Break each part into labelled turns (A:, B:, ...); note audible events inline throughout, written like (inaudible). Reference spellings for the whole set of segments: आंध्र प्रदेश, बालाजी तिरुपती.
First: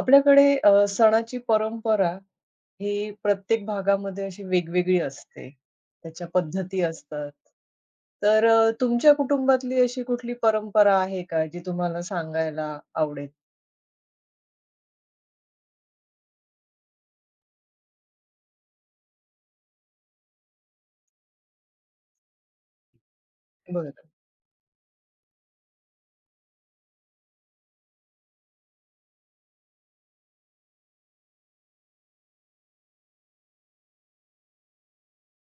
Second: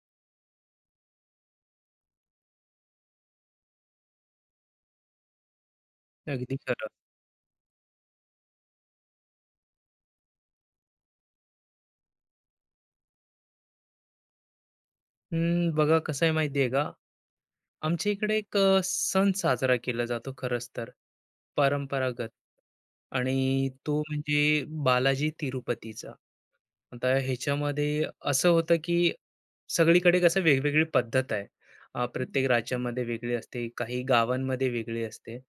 A: आपल्याकडे सणाची परंपरा ही प्रत्येक भागामध्ये अशी वेगवेगळी असते. त्याच्या
B: अगदी
A: पद्धती
B: खरं.
A: असतात. तर तुमच्या कुटुंबातली अशी कुठली परंपरा आहे का जी तुम्हाला सांगायला आवडेल?
B: बघा कसं आहे माहिती का? आमच्या इकडे एक सण साजरा केला जातो खरंच तर परंपरागत आणि
A: बरं.
B: तो म्हणजे बालाजी तिरुपतीचा. आता ह्याच्यामध्ये असं होतं की सगळीकडे कसं वेगवेगळी पद्धत आहे. प्रत्येक राज्यामध्ये वेगळी असते, काही गावांमध्ये वेगळी असते.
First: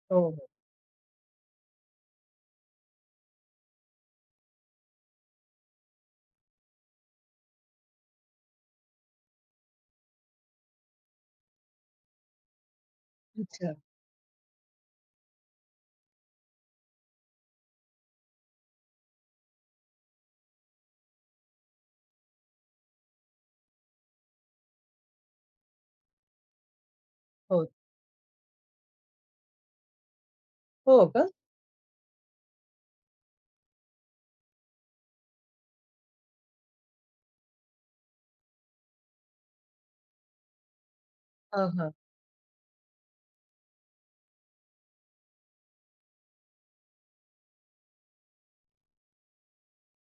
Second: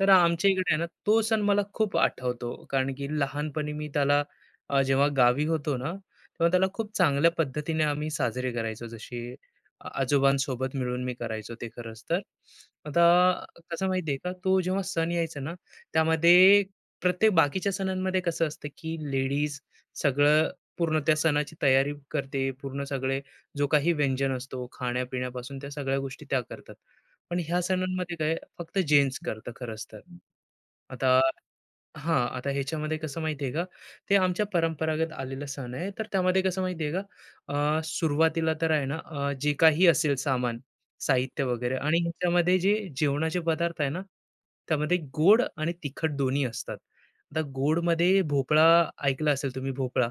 B: तर
A: हो, हो.
B: आमच्या इकडे आहे ना तो सण मला खूप आठवतो कारण की लहानपणी मी त्याला, जेव्हा गावी होतो ना तेव्हा त्याला खूप चांगल्या पद्धतीने आम्ही साजरे करायचो. जसे आजोबांसोबत मिळून मी करायचो ते खरंच तर. आता
A: अच्छा.
B: कसं माहितीये का तो जेव्हा सण यायचा ना, त्यामध्ये प्रत्येक बाकीच्या सणांमध्ये कसं असतं की लेडीज सगळं पूर्ण त्या सणाची तयारी करते. पूर्ण सगळे जो काही व्यंजन असतो खाण्यापिण्यापासून त्या सगळ्या गोष्टी त्या करतात. पण ह्या
A: हो,
B: सणांमध्ये काय फक्त जेंट्स करतं खरंच तर.
A: हो
B: आता
A: का?
B: हां, आता ह्याच्यामध्ये कसं माहिती का, ते आमच्या परंपरागत आलेला सण आहे. तर त्यामध्ये कसं माहिती आहे का, सुरुवातीला तर आहे ना, जे काही असेल सामान, साहित्य
A: हां,
B: वगैरे
A: हां.
B: आणि ह्याच्यामध्ये जे जेवणाचे पदार्थ आहे ना, त्यामध्ये गोड आणि तिखट दोन्ही असतात. आता गोडमध्ये भोपळा, ऐकला असेल तुम्ही भोपळा.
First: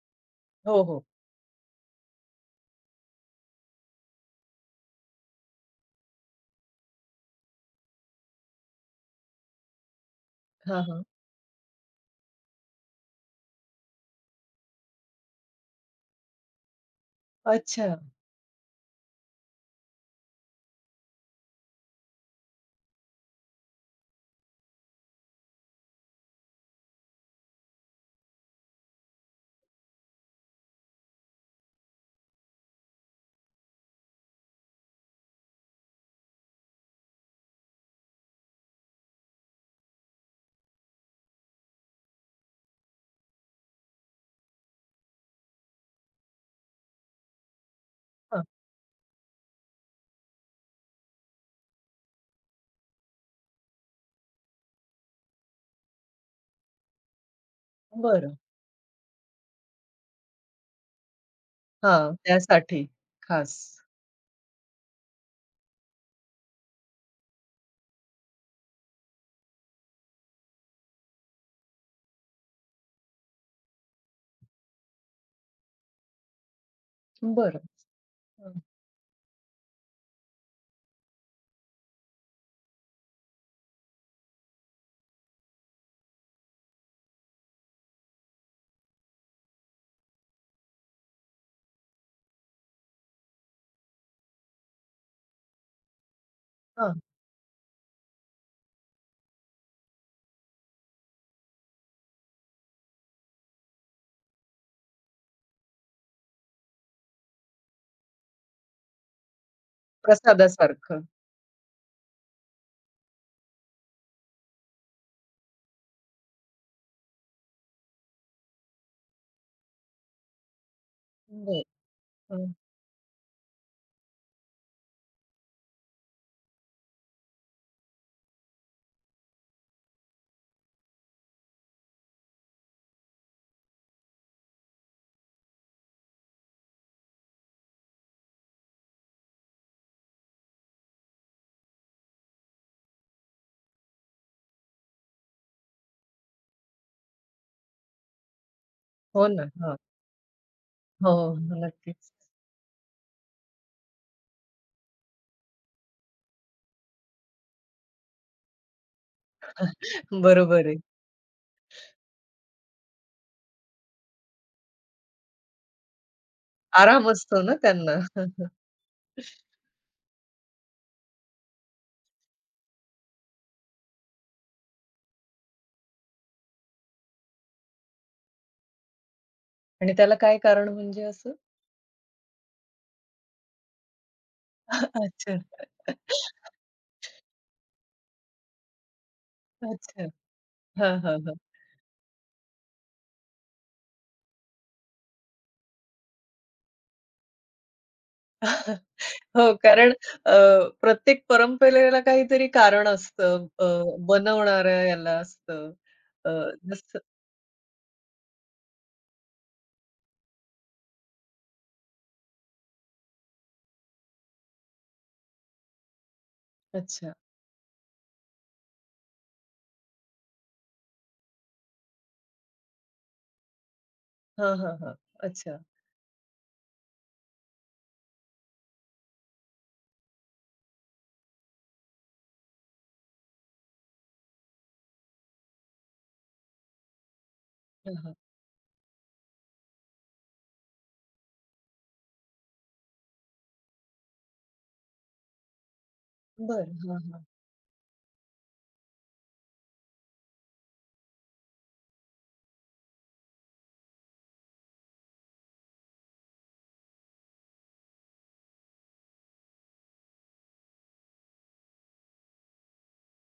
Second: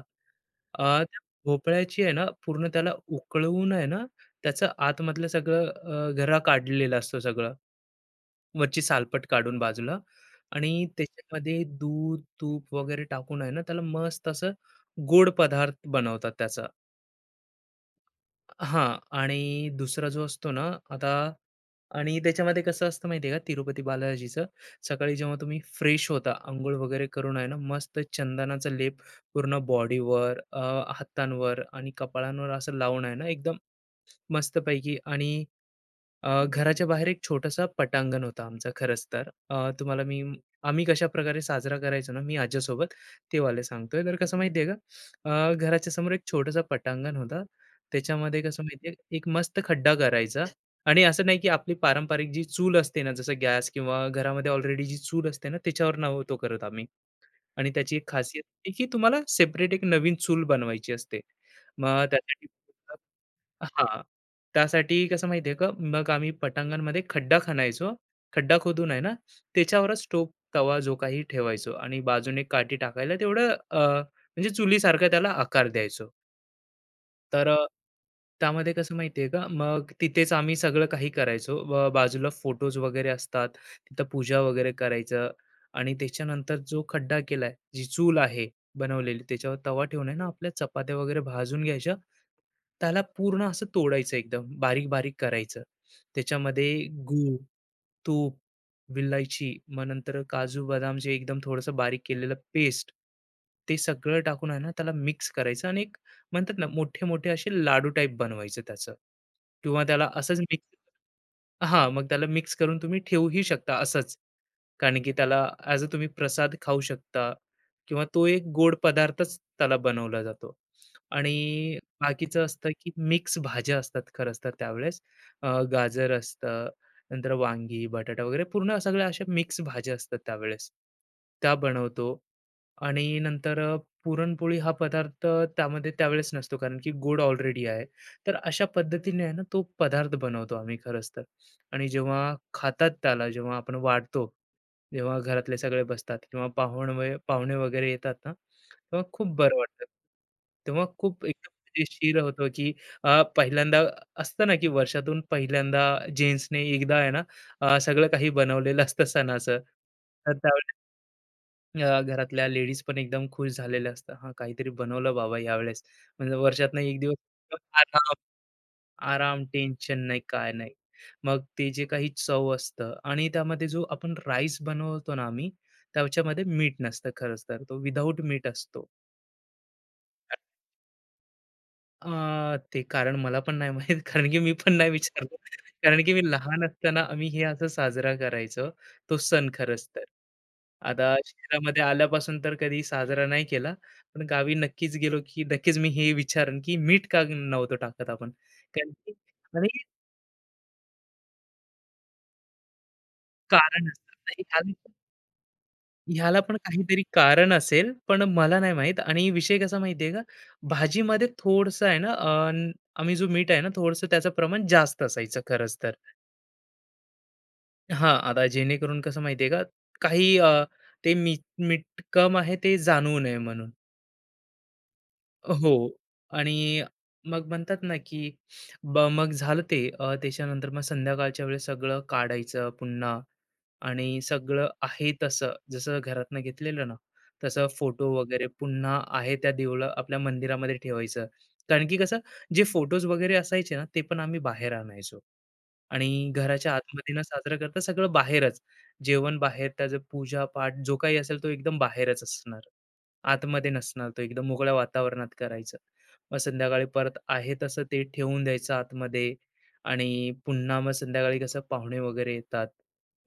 A: हो, हो.
B: त्या भोपळ्याची आहे ना, पूर्ण त्याला उकळवून आहे ना, त्याचं आतमधलं सगळं गरा काढलेला असतो सगळं. वरची सालपट काढून बाजूला
A: हां,
B: आणि
A: हां.
B: त्याच्यामध्ये दूध, तूप वगैरे टाकून आहे ना, त्याला मस्त असं गोड पदार्थ बनवतात त्याचा.
A: अच्छा.
B: हां. आणि दुसरा जो असतो ना, आता आणि त्याच्यामध्ये कसं असतं माहिती आहे का, तिरुपती बालाजीचं सकाळी जेव्हा तुम्ही फ्रेश होता, अंघोळ वगैरे करून आहे ना, मस्त चंदनाचा लेप पूर्ण बॉडीवर, हातांवर आणि कपाळांवर असं लावून आहे ना, एकदम मस्तपैकी. आणि घराच्या बाहेर एक छोटासा पटांगण होता आमचं खरंच तर. तुम्हाला मी आम्ही कशाप्रकारे साजरा करायचो ना, मी आज्यासोबत ते वालं सांगतोय. तर कसं माहिती का, घराच्या समोर एक छोटंसं पटांगण होतं. त्याच्यामध्ये
A: हां,
B: कसं माहिती, एक मस्त खड्डा करायचा. आणि असं नाही की आपली पारंपरिक जी चूल असते ना, जसं गॅस किंवा घरामध्ये ऑलरेडी जी चूल असते ना, त्याच्यावर नव्हतो करत आम्ही. आणि त्याची एक
A: बरं.
B: खासियत आहे की तुम्हाला सेपरेट एक नवीन चूल बनवायची असते. मग
A: हां,
B: त्यासाठी
A: त्यासाठी
B: (unintelligible)
A: खास.
B: हां. त्यासाठी कसं माहिती आहे का, मग आम्ही पटांगणमध्ये खड्डा खणायचो. खड्डा खोदून आहे ना, त्याच्यावरच टोप, तवा जो काही ठेवायचो आणि बाजूने काठी टाकायला तेवढं म्हणजे चुलीसारखा त्याला आकार द्यायचो. तर
A: बरं. हं,
B: त्यामध्ये कसं माहितीये का, मग तिथेच आम्ही सगळं काही करायचो. बाजूला फोटोज वगैरे असतात. तिथं पूजा वगैरे करायचं आणि त्याच्यानंतर जो खड्डा केलाय, जी चूल आहे बनवलेली, त्याच्यावर तवा ठेवून आहे ना, आपल्या चपात्या वगैरे भाजून घ्यायच्या. त्याला पूर्ण असं तोडायचं, एकदम बारीक-बारीक करायचं. त्याच्यामध्ये
A: हां.
B: गूळ, तूप, विलायची, मग नंतर काजू बदाम जे एकदम थोडंसं बारीक केलेलं पेस्ट, ते सगळं टाकून आहे ना त्याला मिक्स करायचं. आणि एक म्हणतात ना मोठे-मोठे असे लाडू टाइप बनवायचे त्याचं किंवा त्याला असंच मिक्स.
A: प्रसादासारखं.
B: हां, मग त्याला मिक्स करून तुम्ही ठेवूही शकता असंच. कारण की त्याला ॲज अ तुम्ही प्रसाद खाऊ शकता किंवा तो एक गोड पदार्थच त्याला बनवला जातो.
A: बरं.
B: आणि बाकीचं
A: हं.
B: असतं की मिक्स भाज्या असतात खरंच तर त्यावेळेस. गाजर असतं, नंतर वांगी, बटाटा वगैरे पूर्ण सगळ्या अशा मिक्स भाज्या असतात त्यावेळेस. त्या बनवतो. आणि नंतर पुरणपोळी हा पदार्थ त्यामध्ये त्यावेळेस नसतो कारण की गूळ ऑलरेडी आहे. तर अशा पद्धतीने आहे ना तो पदार्थ बनवतो आम्ही खरंच तर. आणि जेव्हा खातात त्याला, जेव्हा आपण वाढतो, जेव्हा घरातले सगळे बसतात किंवा पाहुणे वगैरे येतात ना, तेव्हा
A: हो
B: खूप
A: ना.
B: बरं
A: हां.
B: वाटतं. तेव्हा
A: हो,
B: खूप
A: हो. नक्कीच.
B: मजेशीर होतो की पहिल्यांदा असतं ना की वर्षातून पहिल्यांदा जेन्ट्सने एकदा आहे ना, सगळं काही बनवलेलं असतं सणाचं.
A: (laughs)
B: तर
A: बरोबर
B: त्यावेळेस
A: आहे.
B: घरातल्या लेडीज पण एकदम खुश झालेल्या असतात. हां, काहीतरी बनवलं बाबा यावेळेस. म्हणजे वर्षातनं एक
A: आराम
B: दिवस
A: असतो ना
B: एकदम
A: त्यांना.
B: आराम, आराम,
A: (laughs)
B: टेन्शन नाही, काय नाही. मग ते जे काही चव असतं आणि त्यामध्ये जो आपण राईस बनवतो ना आम्ही, त्याच्यामध्ये मीठ नसतं खरंच तर. तो विदाऊट मीठ असतो.
A: आणि त्याला काय कारण म्हणजे असं?
B: ते कारण मला पण नाही माहीत कारण की मी पण नाही
A: (laughs)
B: विचारलं.
A: अच्छा.
B: कारण की मी लहान असताना आम्ही हे असं साजरा करायचो, तो सण खरंच तर.
A: अच्छा. हां,
B: आता
A: हां, हां.
B: शहरामध्ये आल्यापासून तर कधी साजरा नाही केला. पण गावी नक्कीच गेलो, की नक्कीच मी हे विचारेन, की मीठ का नव्हतं टाकत आपण?
A: (laughs)
B: कारण की,
A: हो,
B: आणि
A: कारण अ, प्रत्येक परंपरेला काहीतरी कारण असतं.
B: कारण असतं. ह्याला
A: बनवणाऱ्या याला असतं. अ,
B: ह्याला पण
A: जसं
B: काहीतरी कारण असेल, पण मला नाही माहीत आणि विषय कसा माहिती का? भाजीमध्ये थोडंसं आहे ना, आम्ही जो मीठ आहे ना, थोडंसं त्याचं प्रमाण जास्त असायचं खरंच तर.
A: अच्छा.
B: हां, आता जेणेकरून कसं माहिती आहे का, काही ते मीठ मीठ आहे ते जाणवू नये म्हणून.
A: हां, हां, हां. अच्छा.
B: हो. आणि मग म्हणतात ना, की मग झालं ते. त्याच्यानंतर मग संध्याकाळच्या वेळेस सगळं काढायचं पुन्हा आणि सगळं आहे तसं, जसं घरातनं घेतलेलं ना, तसं
A: हां,
B: फोटो
A: हां.
B: वगैरे पुन्हा आहे त्या देऊळ आपल्या मंदिरामध्ये ठेवायचं. कारण की कसं, जे फोटोज वगैरे असायचे ना, ते पण आम्ही बाहेर आणायचो. आणि घराच्या
A: बरं. हां,
B: आतमध्ये न
A: हां.
B: साजरा करता सगळं बाहेरच. जेवण बाहेर, त्याचं पूजा-पाठ जो काही असेल तो एकदम बाहेरच असणार. आतमध्ये नसणार तो, एकदम मोकळ्या वातावरणात करायचं. मग संध्याकाळी परत आहे तसं ते ठेवून द्यायचं आतमध्ये. आणि पुन्हा मग संध्याकाळी कसं पाहुणे वगैरे येतात,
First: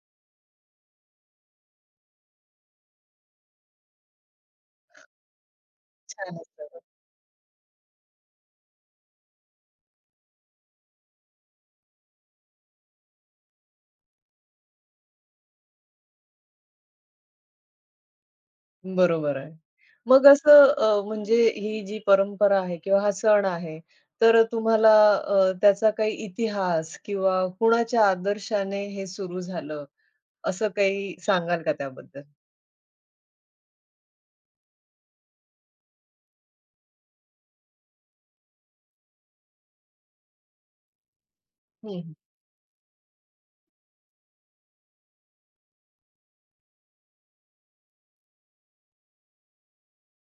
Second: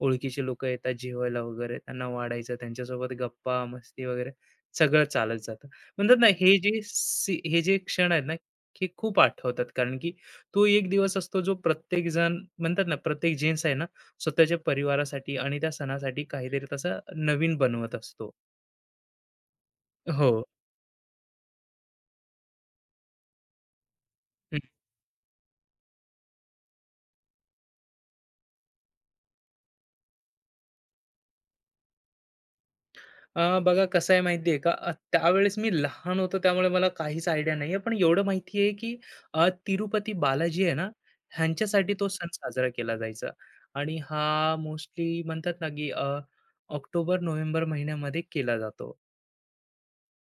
B: ओळखीचे लोकं येतात जेवायला वगैरे, त्यांना वाढायचं, त्यांच्यासोबत गप्पा, मस्ती वगैरे सगळं चालत जातं. म्हणतात ना
A: छान
B: हे
A: असतं.
B: जे क्षण आहेत ना, हे खूप आठवतात कारण की तो एक दिवस असतो जो प्रत्येक जण म्हणतात ना, प्रत्येक जेन्ट्स आहे ना, स्वतःच्या परिवारासाठी आणि त्या सणासाठी काहीतरी तसं नवीन बनवत असतो.
A: बरोबर आहे. मग
B: हो.
A: असं म्हणजे ही जी परंपरा आहे किंवा हा सण आहे, तर तुम्हाला त्याचा काही इतिहास किंवा कुणाच्या आदर्शाने हे सुरू झालं, असं काही सांगाल का त्याबद्दल?
B: बघा कसं आहे माहिती आहे का त्यावेळेस मी लहान होतो त्यामुळे मला काहीच आयडिया नाही आहे पण एवढं माहिती आहे की तिरुपती बालाजी आहे ना,
A: हं,
B: ह्यांच्यासाठी तो
A: हं.
B: सण साजरा केला जायचा. आणि हा मोस्टली म्हणतात ना की ऑक्टोबर नोव्हेंबर महिन्यामध्ये केला जातो,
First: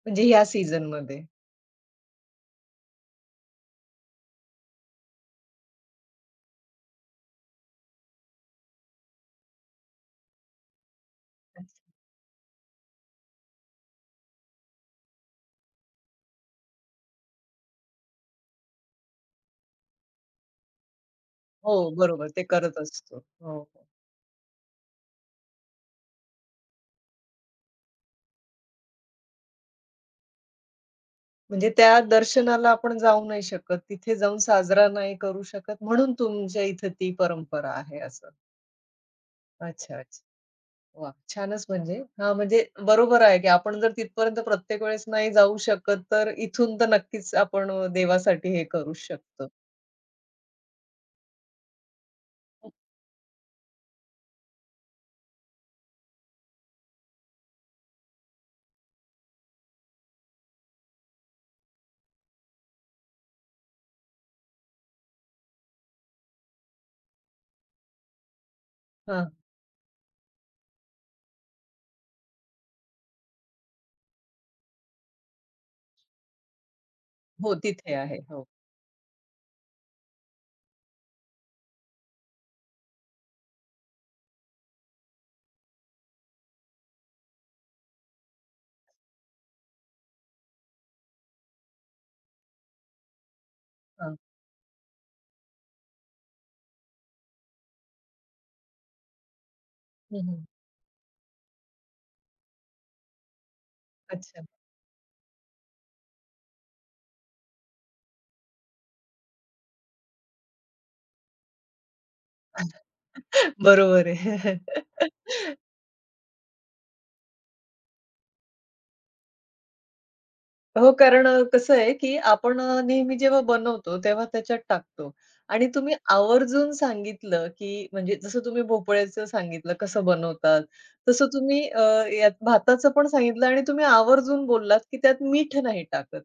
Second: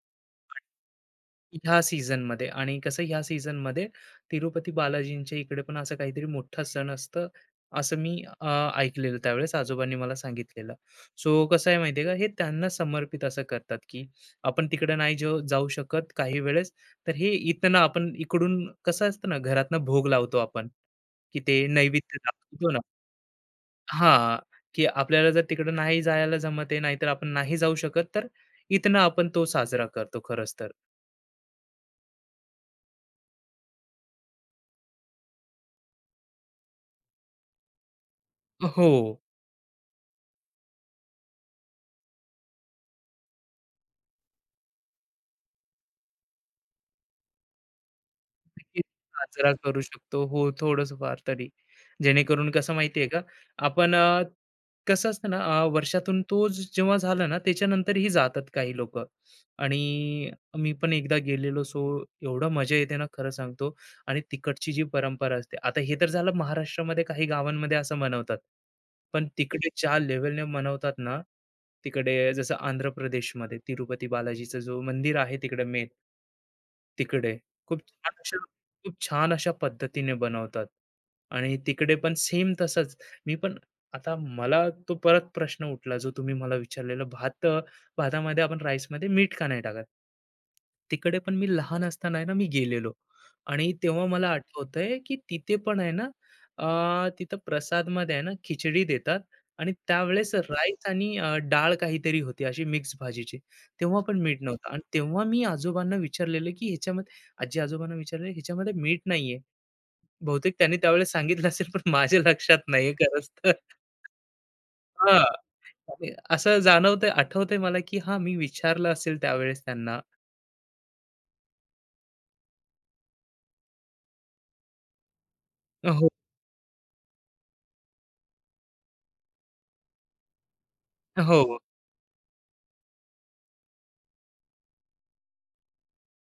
A: म्हणजे ह्या सीझनमध्ये.
B: ह्या सीझनमध्ये. आणि कसं ह्या सीझनमध्ये तिरुपती बालाजींच्या इकडे पण असं काहीतरी मोठा सण असतं, असं मी ऐकलेलं त्यावेळेस आजोबांनी मला सांगितलेलं. सो कसं आहे
A: अच्छा.
B: माहिती आहे का, हे त्यांना समर्पित असं करतात, की आपण तिकडे नाही जो जाऊ शकत काही वेळेस, तर हे इथनं आपण इकडून कसं असतं ना, घरातनं भोग लावतो आपण, की ते
A: हो,
B: नैवेद्य
A: बरोबर. ते
B: दाखवतो ना.
A: करत असतो. हो, हो.
B: हां, की आपल्याला जर तिकडं नाही जायला जमत आहे, नाहीतर आपण नाही जाऊ शकत, तर इथनं आपण तो साजरा करतो खरंच तर.
A: म्हणजे त्या दर्शनाला आपण जाऊ नाही शकत, तिथे जाऊन साजरा नाही करू शकत, म्हणून तुमच्या इथं ती परंपरा आहे असं.
B: हो.
A: अच्छा, अच्छा. वाह! छानच म्हणजे. हां, म्हणजे बरोबर आहे, की आपण जर तिथपर्यंत प्रत्येक वेळेस नाही जाऊ शकत, तर इथून तर नक्कीच आपण देवासाठी हे
B: नक्कीच
A: करूच शकतो.
B: साजरा करू शकतो. हो, थोडंफार तरी. जेणेकरून कसं माहिती आहे का, आपण कसं असतं ना वर्षातून तो जेव्हा झाला ना, त्याच्यानंतरही जातात काही लोक आणि मी पण एकदा गेलेलो. सो एवढं मजा येते ना, खरं सांगतो. आणि तिकडची जी परंपरा असते, आता हे तर झालं महाराष्ट्रामध्ये काही गावांमध्ये असं मनवतात. पण
A: हां.
B: तिकडे ज्या लेव्हलने मनवतात ना, तिकडे जसं आंध्र प्रदेशमध्ये तिरुपती बालाजीचं जो मंदिर आहे तिकडे मेन. तिकडे
A: हो,
B: खूप
A: तिथे
B: छान
A: आहे.
B: अशा
A: हो.
B: खूप छान अशा पद्धतीने बनवतात आणि तिकडे पण सेम तसंच. मी पण आता मला तो परत प्रश्न उठला जो तुम्ही मला विचारलेला भात, भातामध्ये आपण राईसमध्ये मीठ का नाही टाकत. तिकडे पण मी लहान असताना आहे ना मी गेलेलो आणि तेव्हा
A: हां.
B: मला आठवतंय की तिथे पण आहे ना, तिथं प्रसादमध्ये आहे ना खिचडी देतात आणि
A: हं,
B: त्यावेळेस
A: हं.
B: राईस आणि डाळ काहीतरी होती अशी मिक्स भाजीची. तेव्हा पण मीठ
A: अच्छा.
B: नव्हतं आणि तेव्हा मी आजोबांना विचारलेलं की ह्याच्यामध्ये, आजी-आजोबांना विचारलं, "ह्याच्यामध्ये मीठ नाहीये." बहुतेक त्यांनी त्यावेळेस सांगितलं असेल, पण माझ्या लक्षात नाहीये खरंच तर.
A: बरोबर आहे.
B: हां,
A: (laughs)
B: आणि असं जाणवतंय, आठवतंय मला, की हां, मी विचारलं असेल त्यावेळेस त्यांना.
A: हो, कारण कसं आहे, की आपण नेहमी जेव्हा बनवतो तेव्हा त्याच्यात टाकतो आणि तुम्ही
B: हो,
A: आवर्जून सांगितलं, की म्हणजे जसं तुम्ही भोपळ्याचं सांगितलं कसं बनवतात, तसं
B: हो.
A: तुम्ही यात भाताचं पण सांगितलं आणि तुम्ही आवर्जून बोललात, की त्यात मीठ नाही टाकत.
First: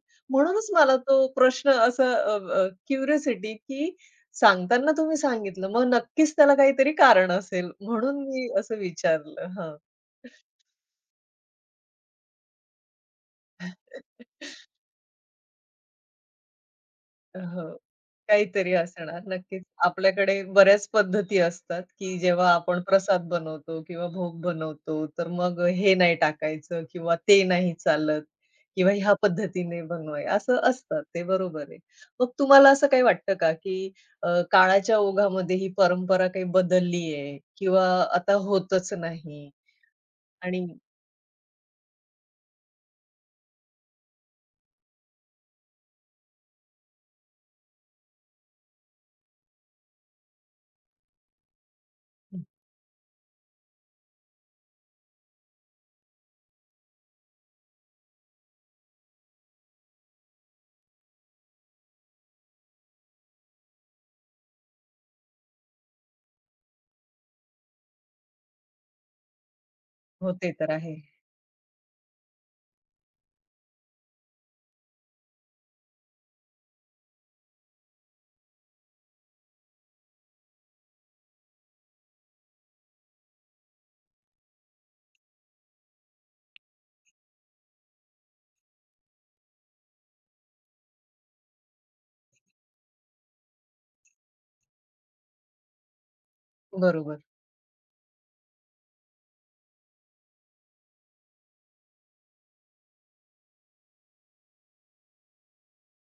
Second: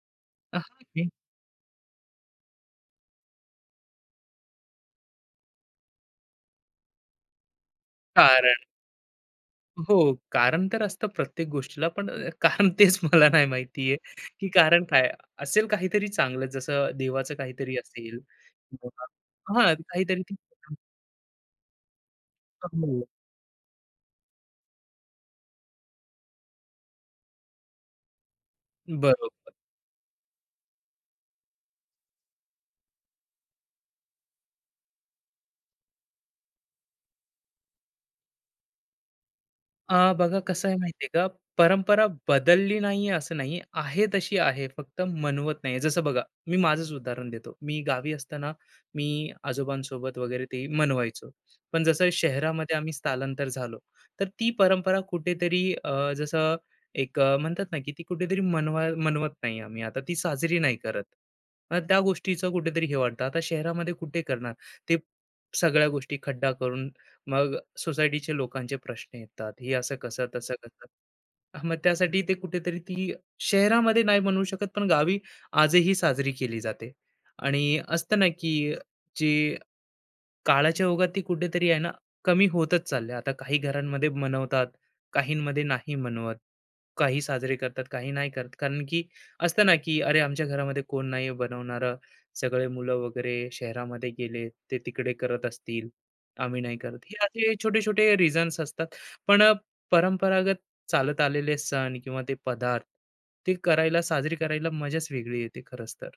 B: हां,
A: म्हणूनच मला
B: की
A: तो प्रश्न असा की सांगताना तुम्ही सांगितलं, मग नक्कीच त्याला काहीतरी कारण असेल म्हणून मी
B: कारण,
A: असं विचारलं.
B: हो, कारण तर असतं प्रत्येक गोष्टीला, पण कारण तेच मला नाही माहिती की
A: हां.
B: कारण काय? असेल काहीतरी चांगलं, जसं देवाचं
A: हो.
B: काहीतरी असेल
A: काहीतरी
B: किंवा
A: असणार नक्कीच.
B: हां, काहीतरी
A: आपल्याकडे बऱ्याच पद्धती असतात, की जेव्हा आपण
B: हो,
A: प्रसाद बनवतो किंवा भोग बनवतो, तर मग हे नाही टाकायचं किंवा ते नाही चालत किंवा ह्या
B: बरोबर.
A: पद्धतीने बनवाय असं असतात ते बरोबर आहे. मग तुम्हाला असं काही वाटतं का, की काळाच्या ओघामध्ये ही परंपरा काही बदलली आहे किंवा आता होतच नाही
B: बघा
A: आणि
B: कसं आहे माहिती का, परंपरा बदलली नाहीये असं नाही. आहे तशी आहे, फक्त मनवत नाहीये. जसं बघा, मी माझंच उदाहरण देतो. मी गावी असताना मी आजोबांसोबत वगैरे ते मनवायचो. पण जसं शहरामध्ये आम्ही स्थलांतर झालो, तर ती परंपरा कुठेतरी जसं एक म्हणतात ना, की ती कुठेतरी मनवत नाही आम्ही आता. ती साजरी नाही करत. मग त्या गोष्टीचं कुठेतरी हे वाटतं. आता शहरामध्ये कुठे करणार? ते सगळ्या गोष्टी खड्डा करून, मग सोसायटीचे लोकांचे प्रश्न येतात हे असं कसं
A: होते
B: तसं
A: तर
B: कसं.
A: आहे.
B: मग त्यासाठी ते कुठेतरी ती शहरामध्ये नाही म्हणू शकत पण गावी आजही साजरी केली जाते. आणि असतं ना की जे काळाच्या ओघात ती कुठेतरी आहे ना कमी होतच चालली आहे. आता काही घरांमध्ये मनवतात, काहींमध्ये नाही मनवत. काही साजरे करतात, काही नाही करत. कारण की असतं ना, की "अरे, आमच्या घरामध्ये कोण नाही बनवणारं. सगळे मुलं वगैरे शहरामध्ये गेले, ते तिकडे करत असतील, आम्ही नाही करत." हे
A: बरोबर.
B: असे छोटे-छोटे रिझन्स असतात. पण परंपरागत चालत आलेले सण किंवा ते पदार्थ, ते करायला, साजरी करायला मजाच वेगळी येते खरंच तर.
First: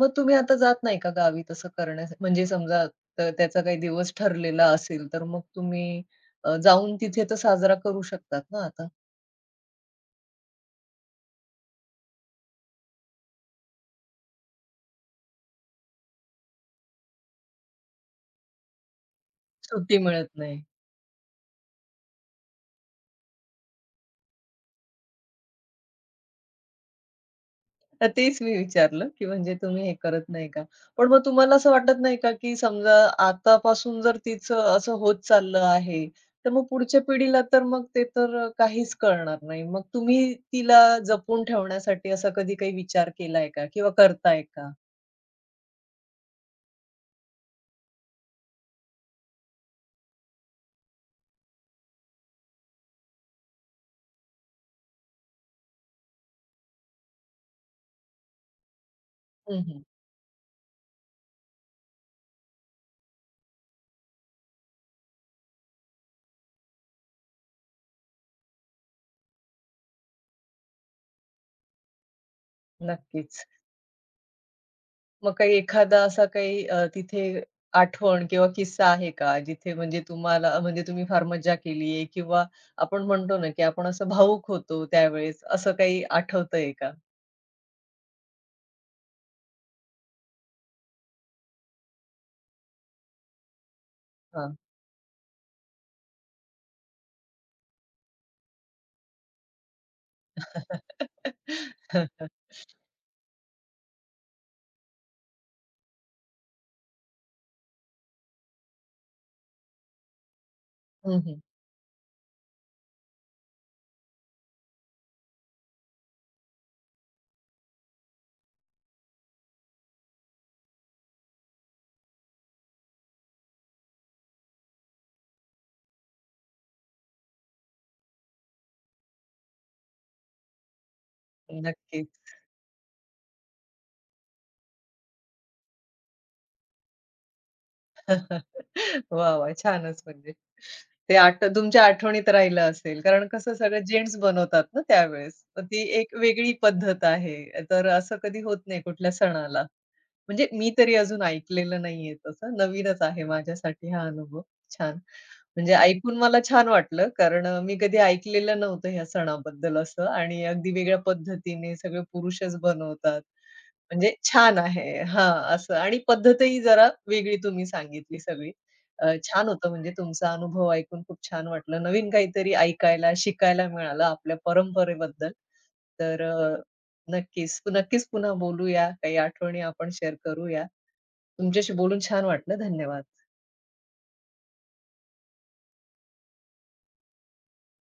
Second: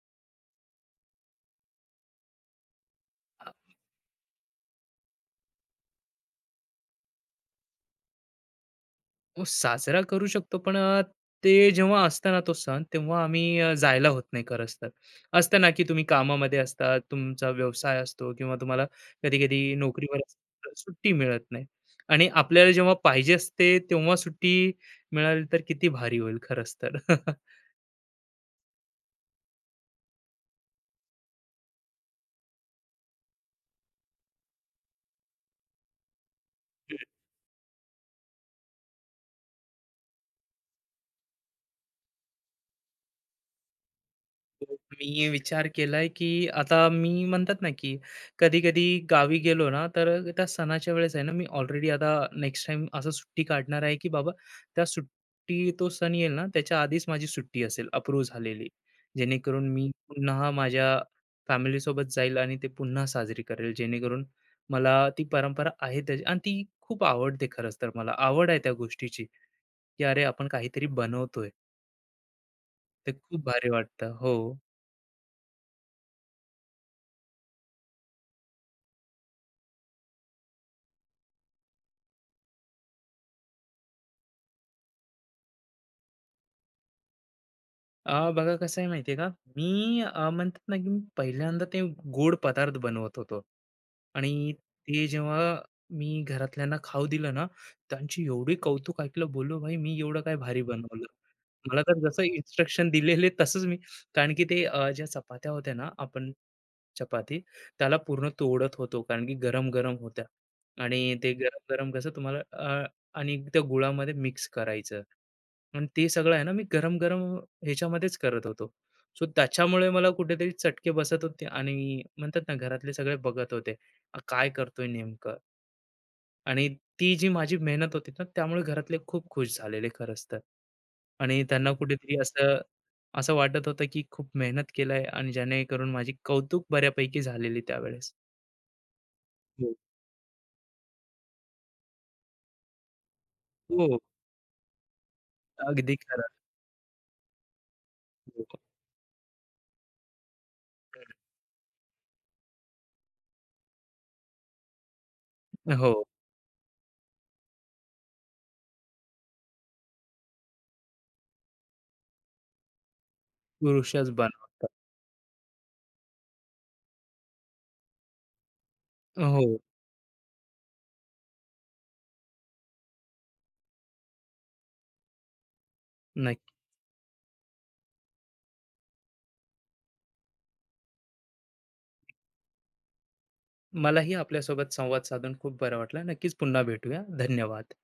A: मग तुम्ही आता जात नाही का गावी तसं करण्यास म्हणजे समजा तर त्याचा काही दिवस ठरलेला असेल, तर मग तुम्ही जाऊन तिथे तर साजरा करू शकतात ना आता.
B: हो, साजरा करू शकतो पण ते जेव्हा असतं ना तो सण तेव्हा आम्ही जायला होत नाही खरंच तर. असतं ना की तुम्ही कामामध्ये असता, तुमचा व्यवसाय असतो किंवा तुम्हाला कधी-कधी
A: सुट्टी
B: नोकरीवर
A: मिळत
B: असता,
A: नाही.
B: तर सुट्टी मिळत नाही. आणि आपल्याला जेव्हा पाहिजे असते तेव्हा सुट्टी मिळाली तर किती भारी होईल खरंच तर. (laughs)
A: तर तेच मी विचारलं, की म्हणजे तुम्ही हे करत नाही का? पण मग तुम्हाला असं वाटत नाही का, की समजा आतापासून जर तिचं असं होत चाललं आहे, तर मग पुढच्या पिढीला तर मग ते तर काहीच कळणार नाही. मग तुम्ही तिला जपून ठेवण्यासाठी असा कधी काही विचार केलाय का? किंवा करताय का?
B: मी विचार केलाय, की आता मी म्हणतात ना, की कधी-कधी गावी गेलो ना, तर त्या सणाच्या वेळेस आहे ना, मी ऑलरेडी आता नेक्स्ट टाईम असं सुट्टी काढणार आहे, की बाबा त्या सुट्टी तो सण येईल ना, त्याच्या आधीच माझी सुट्टी असेल अप्रूव्ह झालेली.
A: हं,
B: जेणेकरून
A: हं.
B: मी पुन्हा माझ्या फॅमिलीसोबत जाईल आणि ते पुन्हा साजरी करेल. जेणेकरून मला ती परंपरा आहे त्याची आणि ती खूप आवडते खरंच तर मला. आवड आहे त्या गोष्टीची, की अरे आपण काहीतरी बनवतोय. ते खूप
A: नक्कीच.
B: भारी वाटतं. हो.
A: मग काही एखादा असा काही तिथे आठवण किंवा किस्सा आहे का? जिथे म्हणजे तुम्हाला म्हणजे तुम्ही फार मज्जा केलीये किंवा आपण म्हणतो ना, की आपण असं भावूक होतो त्यावेळेस, असं काही आठवतंय का?
B: बघा कसं आहे माहिती आहे का? मी म्हणतात ना, की मी पहिल्यांदा ते गोड पदार्थ बनवत होतो आणि
A: हां.
B: ते जेव्हा मी घरातल्यांना खाऊ दिलं ना, त्यांची एवढी कौतुक ऐकलं, बोललो, "भाई, मी एवढं काय भारी बनवलं." मला तर जसं
A: (laughs)
B: इन्स्ट्रक्शन दिलेले तसंच मी, कारण की ते ज्या चपात्या होत्या ना, आपण चपाती त्याला पूर्ण तोडत होतो कारण की गरम-गरम होत्या. आणि
A: हं,
B: ते
A: हं.
B: गरम-गरम कसं तुम्हाला आणि त्या गुळामध्ये मिक्स करायचं आणि ते सगळं आहे ना, मी गरम-गरम ह्याच्यामध्येच करत होतो. सो त्याच्यामुळे मला कुठेतरी चटके बसत होते आणि म्हणतात ना, घरातले सगळे बघत होते, "हा काय करतोय नेमकं?" आणि ती जी माझी मेहनत होती ना, त्यामुळे घरातले खूप खुश झालेले खरंच तर. आणि त्यांना कुठेतरी
A: नक्कीच.
B: असं असं वाटत होतं, की खूप मेहनत केलंय आणि जेणेकरून माझी कौतुक बऱ्यापैकी झालेली त्यावेळेस.
A: (laughs) वाह, वाह!
B: हो.
A: छानच म्हणजे. ते आठ तुमच्या आठवणीत राहिलं असेल. कारण कसं सगळे
B: हो,
A: जेंट्स बनवतात ना त्यावेळेस. तर ती
B: अगदी
A: एक
B: खरं.
A: वेगळी पद्धत आहे. तर असं कधी
B: हो,
A: होत नाही कुठल्या सणाला. म्हणजे मी तरी अजून ऐकलेलं नाहीये तसं. नवीनच आहे माझ्यासाठी हा अनुभव. छान. म्हणजे
B: हो,
A: ऐकून मला छान वाटलं कारण मी कधी ऐकलेलं नव्हतं ह्या सणाबद्दल असं आणि अगदी वेगळ्या पद्धतीने सगळे पुरुषच बनवतात.
B: पुरुषच
A: म्हणजे छान
B: बनवतात.
A: आहे. हां, असं आणि पद्धतही जरा वेगळी तुम्ही सांगितली सगळी. छान
B: हो,
A: होतं म्हणजे तुमचा अनुभव ऐकून खूप छान वाटलं. नवीन काहीतरी ऐकायला, शिकायला मिळालं आपल्या परंपरेबद्दल. तर
B: नक्की.
A: नक्कीच. नक्कीच पुन्हा बोलूया. काही आठवणी आपण शेअर करूया. तुमच्याशी बोलून छान वाटलं. धन्यवाद.
B: मलाही आपल्यासोबत संवाद साधून खूप बरं वाटलं. नक्कीच पुन्हा भेटूया. धन्यवाद.